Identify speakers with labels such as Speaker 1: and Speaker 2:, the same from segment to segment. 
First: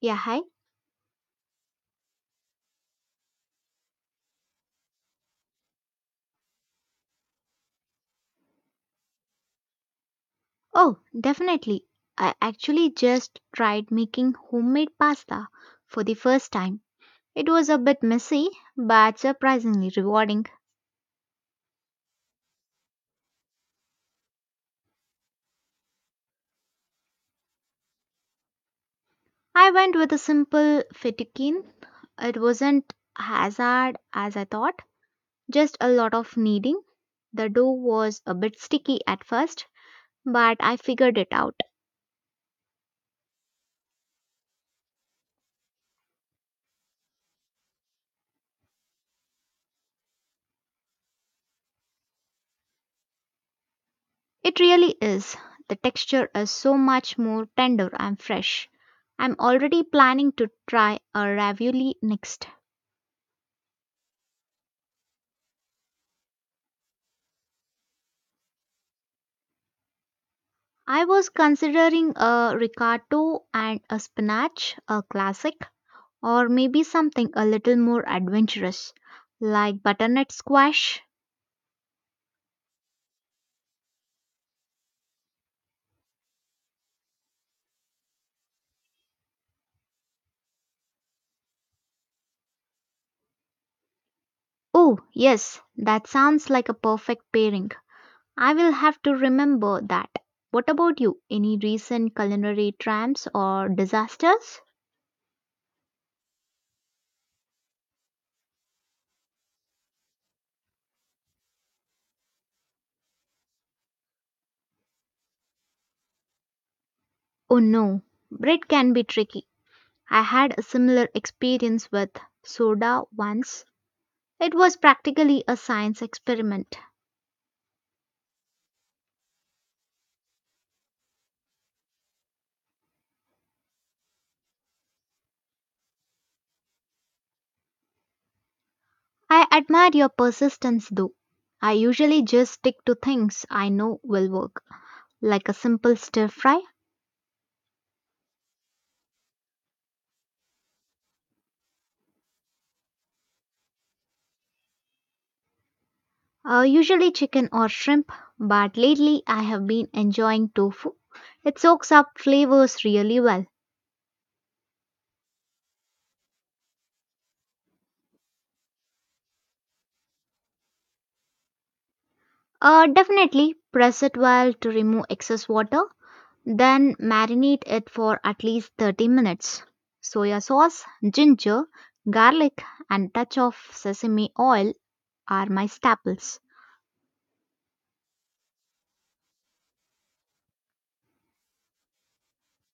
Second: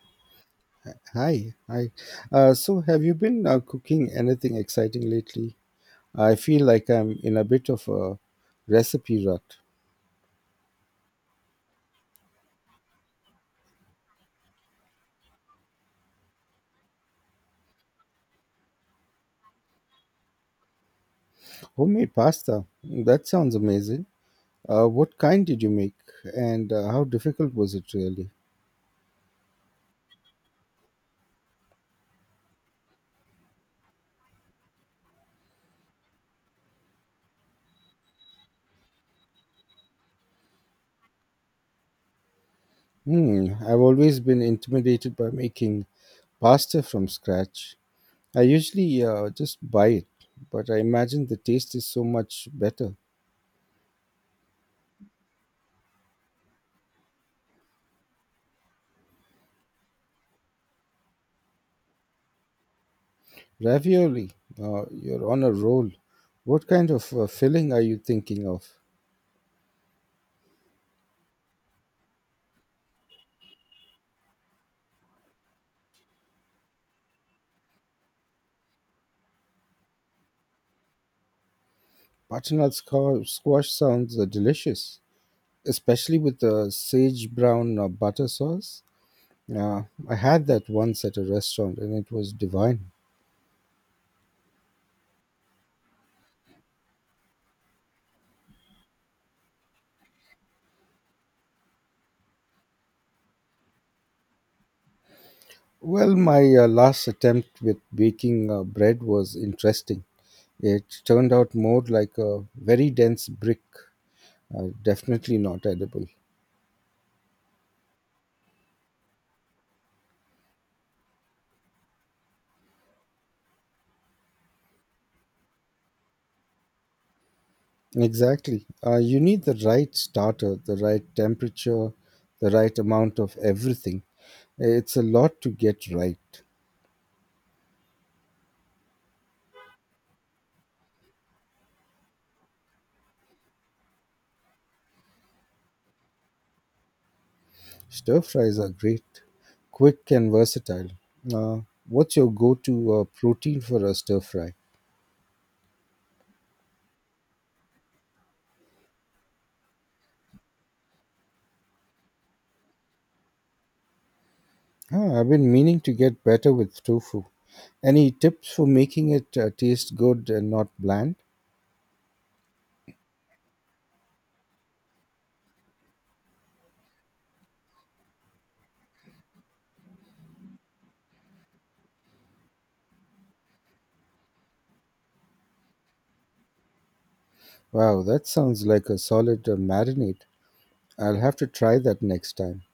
Speaker 1: Yeah, hi.
Speaker 2: Hi, hi. Have you been cooking anything exciting lately? I feel like I'm in a bit of a recipe rut.
Speaker 1: Oh, definitely. I actually just tried making homemade pasta for the first time. It was a bit messy, but surprisingly rewarding.
Speaker 2: Homemade pasta. That sounds amazing. What kind did you make, and how difficult was it really?
Speaker 1: I went with a simple fettuccine. It wasn't as hard as I thought, just a lot of kneading. The dough was a bit sticky at first, but I figured it out.
Speaker 2: Hmm. I've always been intimidated by making pasta from scratch. I usually just buy it, but I imagine the taste is so much better.
Speaker 1: It really is. The texture is so much more tender and fresh. I'm already planning to try a ravioli next.
Speaker 2: Ravioli. You're on a roll. What kind of filling are you thinking of?
Speaker 1: I was considering a ricotta and a spinach, a classic, or maybe something a little more adventurous, like butternut squash.
Speaker 2: Butternut squash sounds delicious, especially with the sage brown butter sauce. I had that once at a restaurant and it was divine.
Speaker 1: Oh, yes, that sounds like a perfect pairing. I will have to remember that. What about you? Any recent culinary triumphs or disasters?
Speaker 2: Well, my last attempt with baking bread was interesting. It turned out more like a very dense brick, definitely not edible.
Speaker 1: Oh no, bread can be tricky. I had a similar experience with soda once. It was practically a science experiment.
Speaker 2: Exactly. You need the right starter, the right temperature, the right amount of everything. It's a lot to get right.
Speaker 1: I admire your persistence though. I usually just stick to things I know will work, like a simple stir fry.
Speaker 2: Stir fries are great, quick and versatile. Uh, what's your go to protein for a stir fry?
Speaker 1: Usually chicken or shrimp, but lately I have been enjoying tofu. It soaks up flavors really well.
Speaker 2: Ah, I've been meaning to get better with tofu. Any tips for making it taste good and not bland?
Speaker 1: Definitely press it well to remove excess water. Then marinate it for at least 30 minutes. Soya sauce, ginger, garlic, and touch of sesame oil are my staples.
Speaker 2: Wow, that sounds like a solid marinade. I'll have to try that next time.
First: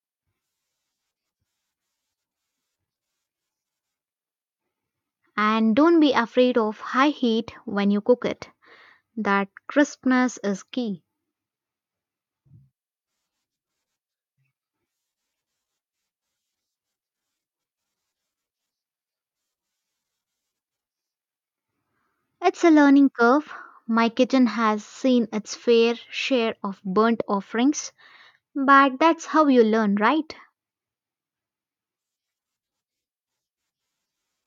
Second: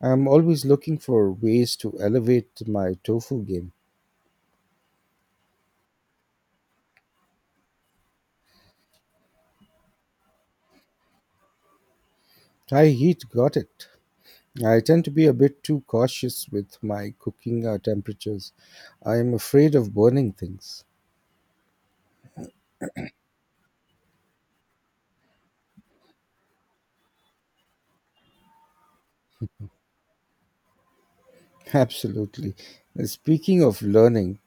Speaker 2: I'm always looking for ways to elevate my tofu game.
Speaker 1: And don't be afraid of high heat when you cook it. That crispness is key.
Speaker 2: Thai heat got it. I tend to be a bit too cautious with my cooking temperatures. I am afraid of burning things.
Speaker 1: It's a learning curve. My kitchen has seen its fair share of burnt offerings, but that's how you learn, right?
Speaker 2: Absolutely. Speaking of learning,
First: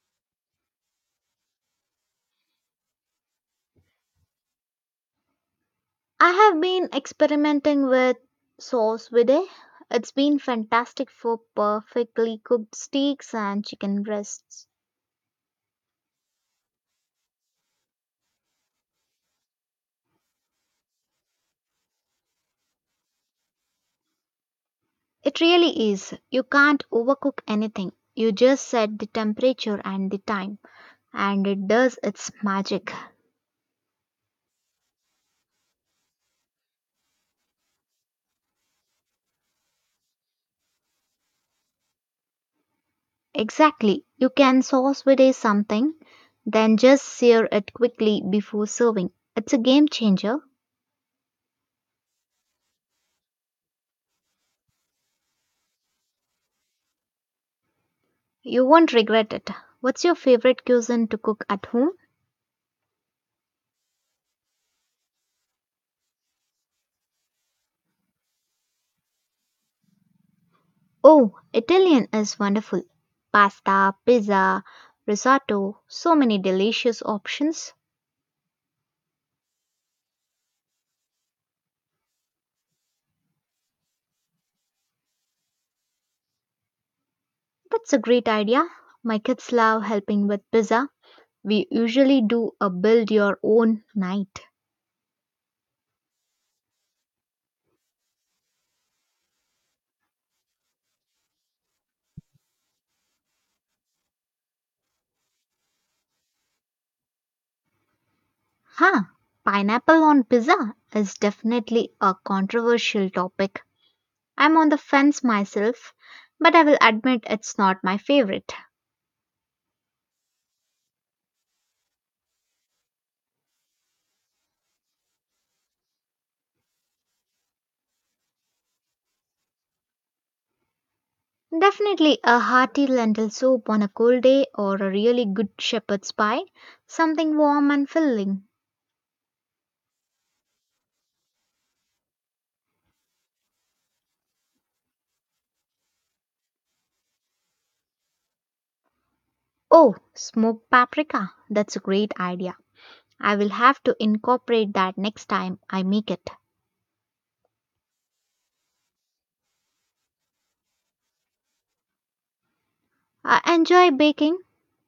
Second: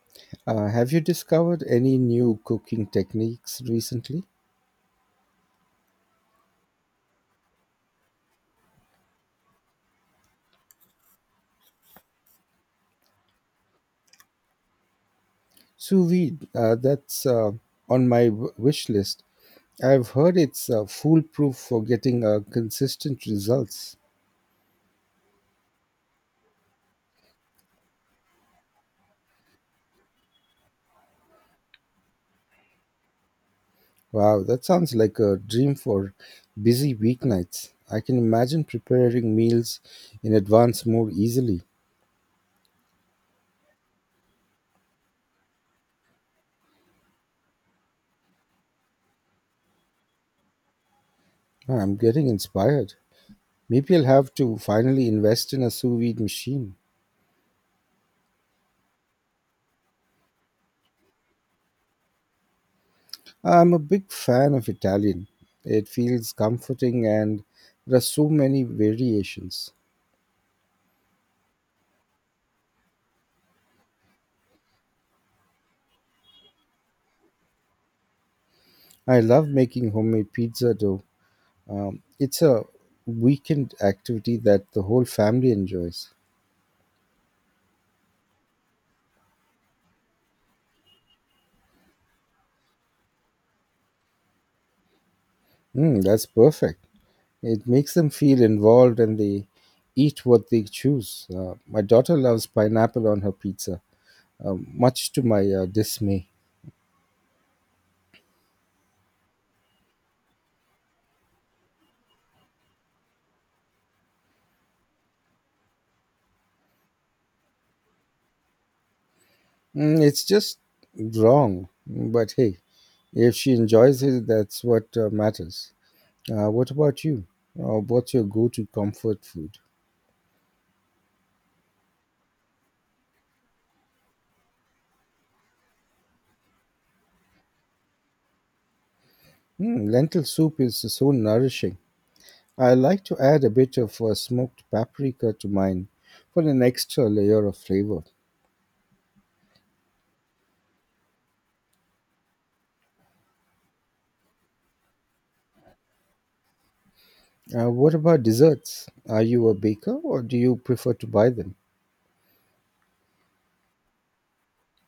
Speaker 2: have you discovered any new cooking techniques recently?
Speaker 1: I have been experimenting with sauce vide. It's been fantastic for perfectly cooked steaks and chicken breasts.
Speaker 2: Sous vide, that's on my wish list. I've heard it's foolproof for getting consistent results.
Speaker 1: It really is. You can't overcook anything. You just set the temperature and the time, and it does its magic.
Speaker 2: Wow, that sounds like a dream for busy weeknights. I can imagine preparing meals in advance more easily.
Speaker 1: Exactly. You can sauce vide something, then just sear it quickly before serving. It's a game changer.
Speaker 2: Oh, I'm getting inspired. Maybe I'll have to finally invest in a sous vide machine.
Speaker 1: You won't regret it. What's your favorite cuisine to cook at home?
Speaker 2: I'm a big fan of Italian. It feels comforting and there are so many variations.
Speaker 1: Oh, Italian is wonderful. Pasta, pizza, risotto, so many delicious options.
Speaker 2: I love making homemade pizza dough. It's a weekend activity that the whole family enjoys.
Speaker 1: That's a great idea. My kids love helping with pizza. We usually do a build your own night.
Speaker 2: Mm, that's perfect. It makes them feel involved and they eat what they choose. My daughter loves pineapple on her pizza, much to my dismay.
Speaker 1: Huh, pineapple on pizza is definitely a controversial topic. I'm on the fence myself, but I will admit it's not my favorite.
Speaker 2: Mm, it's just wrong. But hey, if she enjoys it, that's what matters. What about you? What's your go to comfort food?
Speaker 1: Definitely a hearty lentil soup on a cold day or a really good shepherd's pie, something warm and filling.
Speaker 2: Mm, lentil soup is so nourishing. I like to add a bit of smoked paprika to mine for an extra layer of flavor.
Speaker 1: Oh, smoked paprika. That's a great idea. I will have to incorporate that next time I make it.
Speaker 2: What about desserts? Are you a baker or do you prefer to buy them?
Speaker 1: I enjoy baking,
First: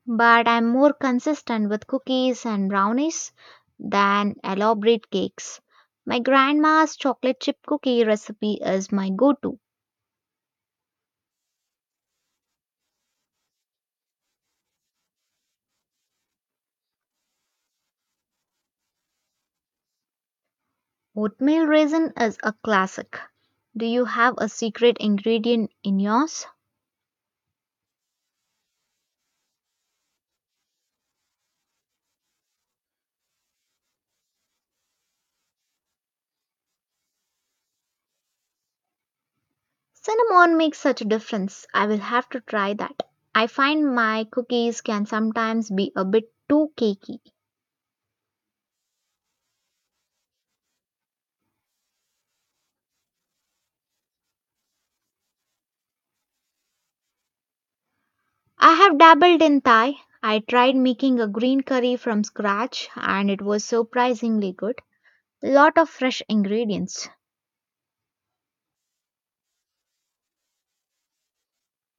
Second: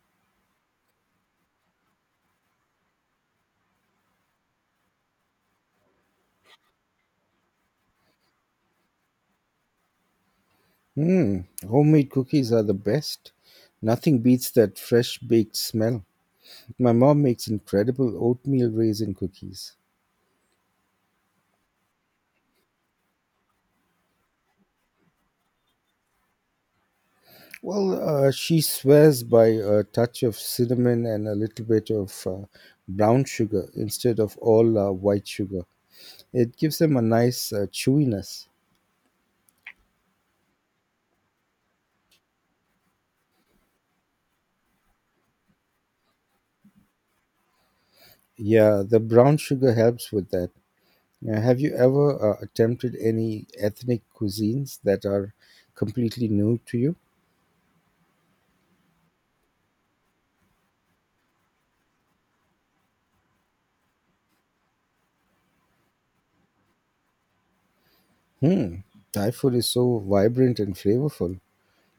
Speaker 1: but I'm more consistent with cookies and brownies than elaborate cakes. My grandma's chocolate chip cookie recipe is my go to.
Speaker 2: Mm, homemade cookies are the best. Nothing beats that fresh baked smell. My mom makes incredible oatmeal raisin cookies.
Speaker 1: Oatmeal raisin is a classic. Do you have a secret ingredient in yours?
Speaker 2: Well, she swears by a touch of cinnamon and a little bit of brown sugar instead of all white sugar. It gives them a nice chewiness.
Speaker 1: Cinnamon makes such a difference. I will have to try that. I find my cookies can sometimes be a bit too cakey.
Speaker 2: Yeah, the brown sugar helps with that. Now, have you ever attempted any ethnic cuisines that are completely new to you?
Speaker 1: I have dabbled in Thai. I tried making a green curry from scratch and it was surprisingly good. Lot of fresh ingredients.
Speaker 2: Hmm, Thai food is so vibrant and flavorful.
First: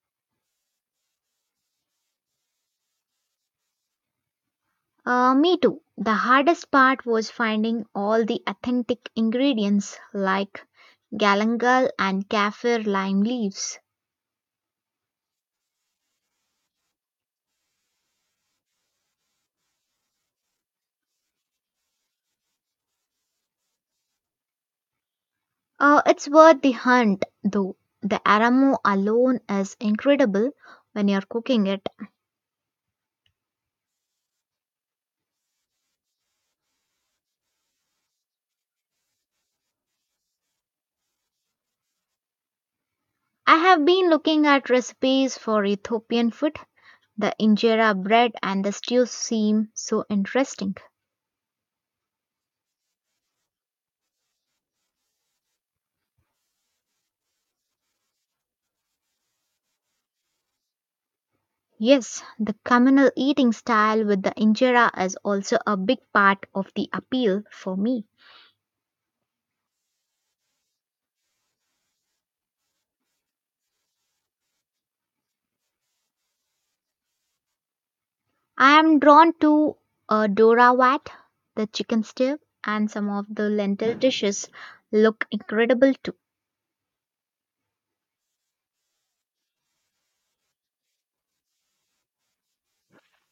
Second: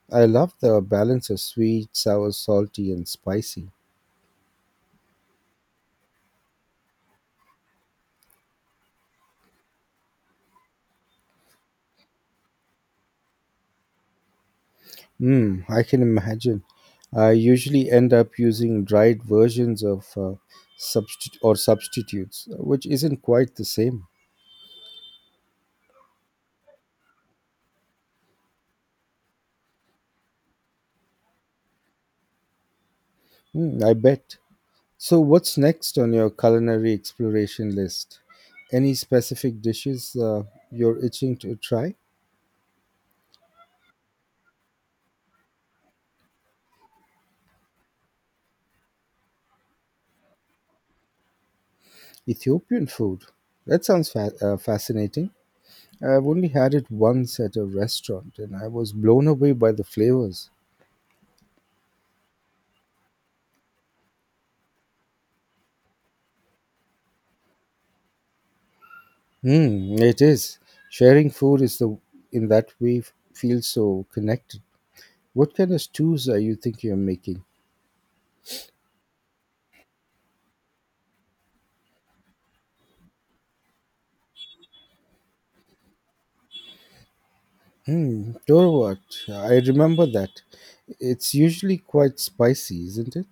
Speaker 2: I love the balance of sweet, sour, salty, and spicy.
Speaker 1: Me too. The hardest part was finding all the authentic ingredients like galangal and kaffir lime leaves.
Speaker 2: Mm, I can imagine. I usually end up using dried versions of substi- or substitutes, which isn't quite the same.
Speaker 1: It's worth the hunt though. The aroma alone is incredible when you're cooking it.
Speaker 2: Mm, I bet. So, what's next on your culinary exploration list? Any specific dishes you're itching to try?
Speaker 1: I have been looking at recipes for Ethiopian food. The injera bread and the stew seem so interesting.
Speaker 2: Ethiopian food. That sounds fascinating. I've only had it once at a restaurant and I was blown away by the flavors.
Speaker 1: Yes, the communal eating style with the injera is also a big part of the appeal for me.
Speaker 2: Mm, it is. Sharing food is the in that way feels so connected. What kind of stews are you thinking of making?
Speaker 1: I am drawn to Dora Wat, the chicken stew, and some of the lentil dishes look incredible too.
Speaker 2: Hmm, what? I remember that. It's usually quite spicy, isn't it?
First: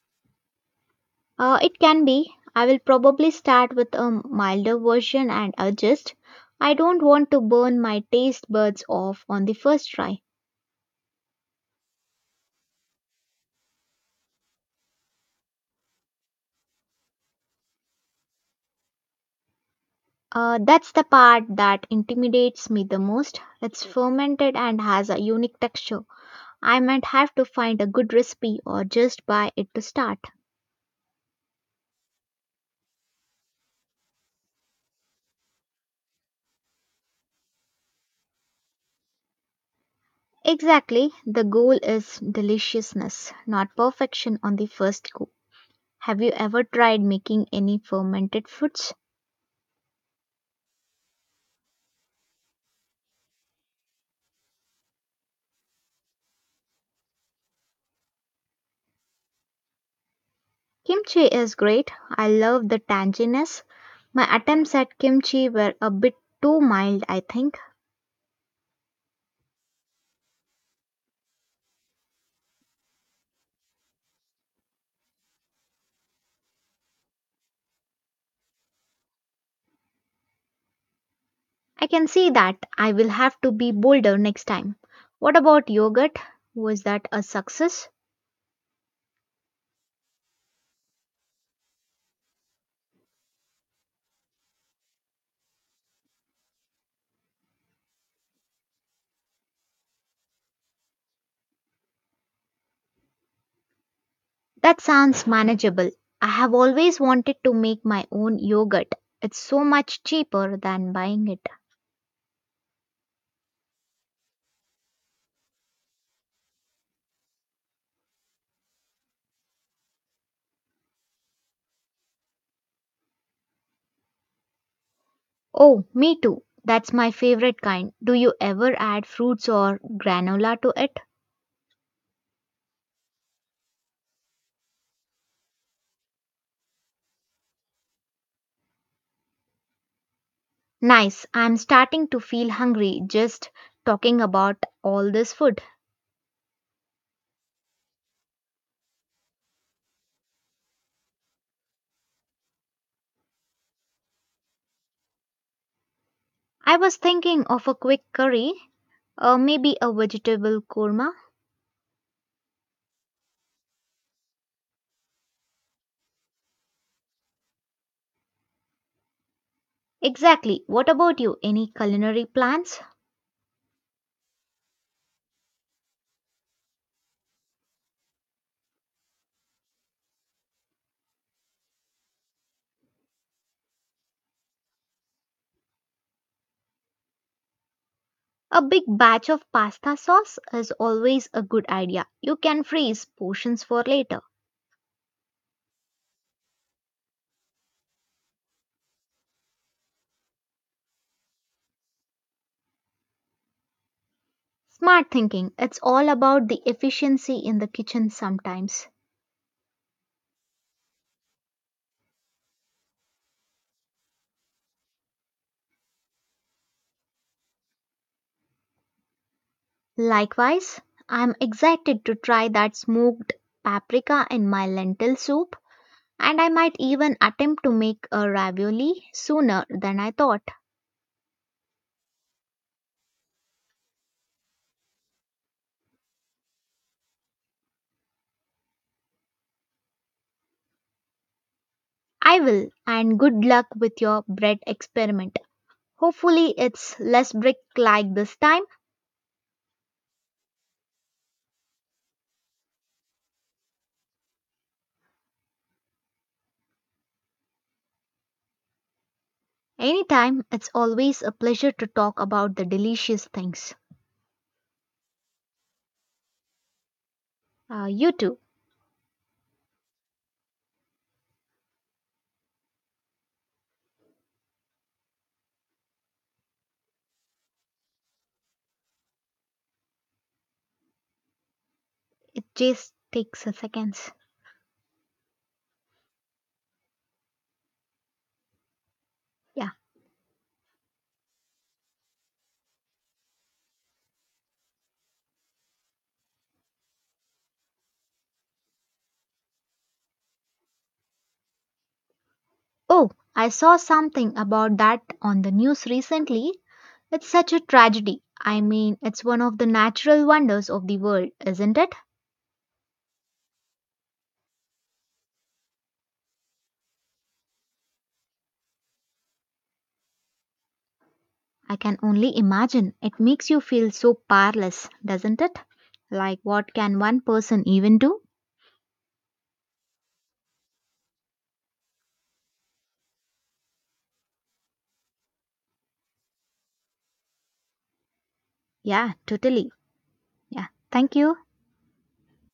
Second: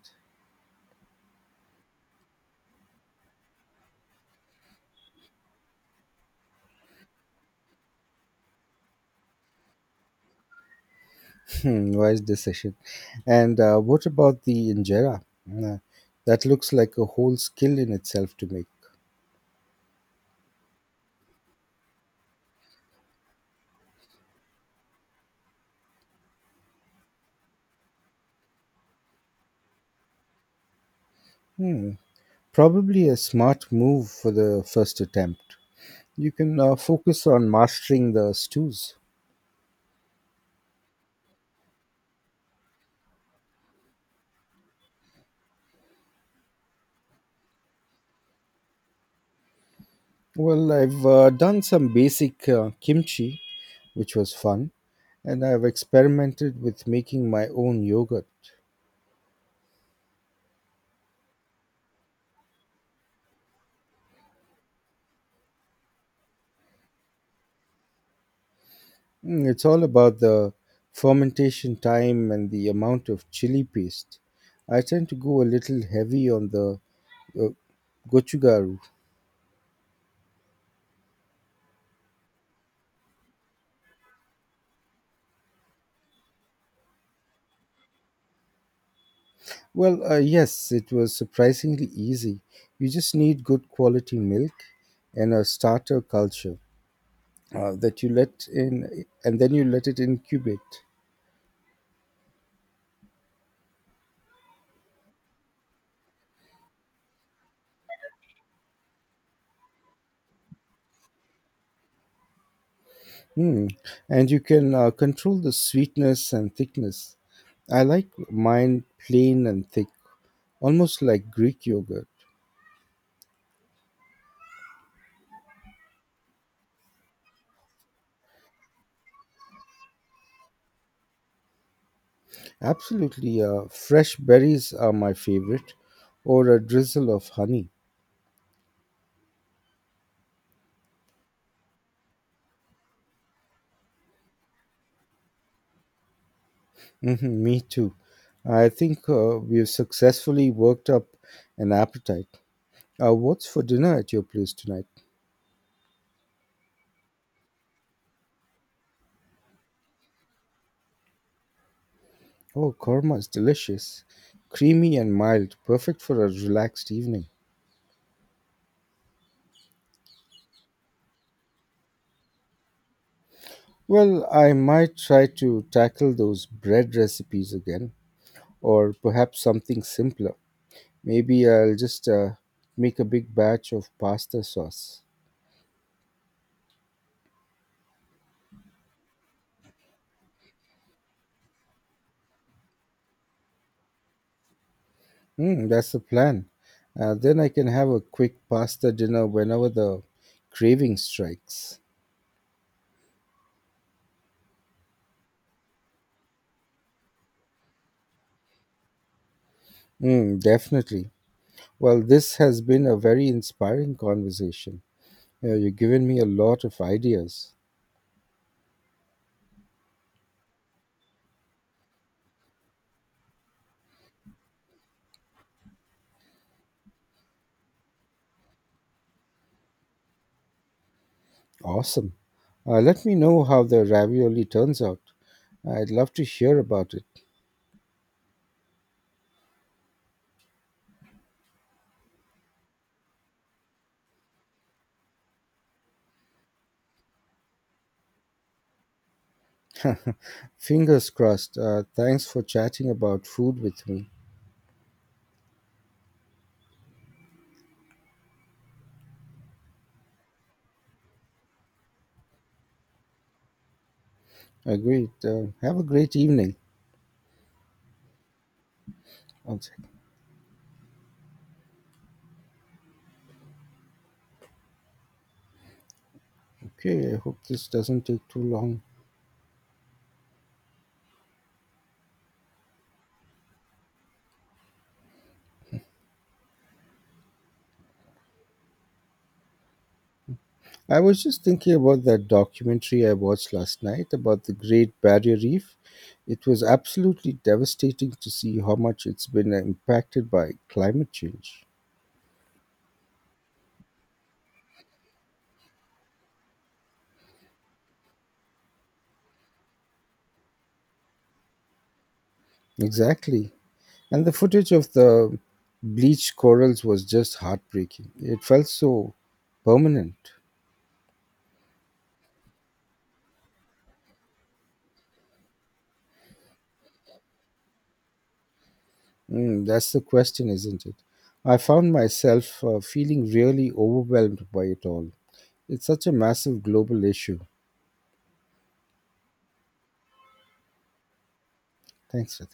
Speaker 1: It can be. I will probably start with a milder version and adjust. I don't want to burn my taste buds off on the first try.
Speaker 2: Hmm, wise decision. And what about the injera? Uh, that looks like a whole skill in itself to make.
Speaker 1: That's the part that intimidates me the most. It's fermented and has a unique texture. I might have to find a good recipe or just buy it to start.
Speaker 2: Hmm, probably a smart move for the first attempt. You can focus on mastering the stews.
Speaker 1: Exactly. The goal is deliciousness, not perfection on the first go. Have you ever tried making any fermented foods?
Speaker 2: Well, I've done some basic kimchi, which was fun, and I've experimented with making my own yogurt.
Speaker 1: Kimchi is great. I love the tanginess. My attempts at kimchi were a bit too mild, I think.
Speaker 2: Mm, it's all about the fermentation time and the amount of chili paste. I tend to go a little heavy on the uh, gochugaru.
Speaker 1: I can see that. I will have to be bolder next time. What about yogurt? Was that a success?
Speaker 2: Well, yes, it was surprisingly easy. You just need good quality milk and a starter culture that you let in, and then you let it incubate.
Speaker 1: That sounds manageable. I have always wanted to make my own yogurt. It's so much cheaper than buying it.
Speaker 2: Hmm, and you can control the sweetness and thickness. I like mine plain and thick, almost like Greek yogurt.
Speaker 1: Oh, me too. That's my favorite kind. Do you ever add fruits or granola to it?
Speaker 2: Absolutely, fresh berries are my favorite, or a drizzle of honey.
Speaker 1: Nice. I'm starting to feel hungry just talking about all this food.
Speaker 2: Hmm, me too. I think we've successfully worked up an appetite. What's for dinner at your place tonight?
Speaker 1: I was thinking of a quick curry, or maybe a vegetable korma.
Speaker 2: Oh, korma is delicious, creamy and mild, perfect for a relaxed evening.
Speaker 1: Exactly. What about you? Any culinary plans?
Speaker 2: Well, I might try to tackle those bread recipes again, or perhaps something simpler. Maybe I'll just make a big batch of pasta sauce.
Speaker 1: A big batch of pasta sauce is always a good idea. You can freeze portions for later.
Speaker 2: Hmm, that's the plan. Then I can have a quick pasta dinner whenever the craving strikes.
Speaker 1: Smart thinking. It's all about the efficiency in the kitchen sometimes.
Speaker 2: Mm, definitely. Well, this has been a very inspiring conversation. You've given me a lot of ideas.
Speaker 1: Likewise, I'm excited to try that smoked paprika in my lentil soup, and I might even attempt to make a ravioli sooner than I thought.
Speaker 2: Awesome. Let me know how the ravioli turns out. I'd love to hear about it.
Speaker 1: I will, and good luck with your bread experiment. Hopefully, it's less brick like this time.
Speaker 2: Fingers crossed. Thanks for chatting about food with me.
Speaker 1: Anytime, it's always a pleasure to talk about the delicious things.
Speaker 2: Agreed. Have a great evening.
Speaker 1: You too.
Speaker 2: One second. Okay, I hope this doesn't take too long.
Speaker 1: It just takes a seconds. Yeah.
Speaker 2: I was just thinking about that documentary I watched last night about the Great Barrier Reef. It was absolutely devastating to see how much it's been impacted by climate change.
Speaker 1: Oh, I saw something about that on the news recently. It's such a tragedy. I mean, it's one of the natural wonders of the world, isn't it?
Speaker 2: Exactly. And the footage of the bleached corals was just heartbreaking. It felt so permanent.
Speaker 1: I can only imagine. It makes you feel so powerless, doesn't it? Like, what can one person even do?
Speaker 2: Mm, that's the question, isn't it? I found myself feeling really overwhelmed by it all. It's such a massive global issue.
Speaker 1: Yeah, totally. Yeah, thank you.
Speaker 2: Thanks for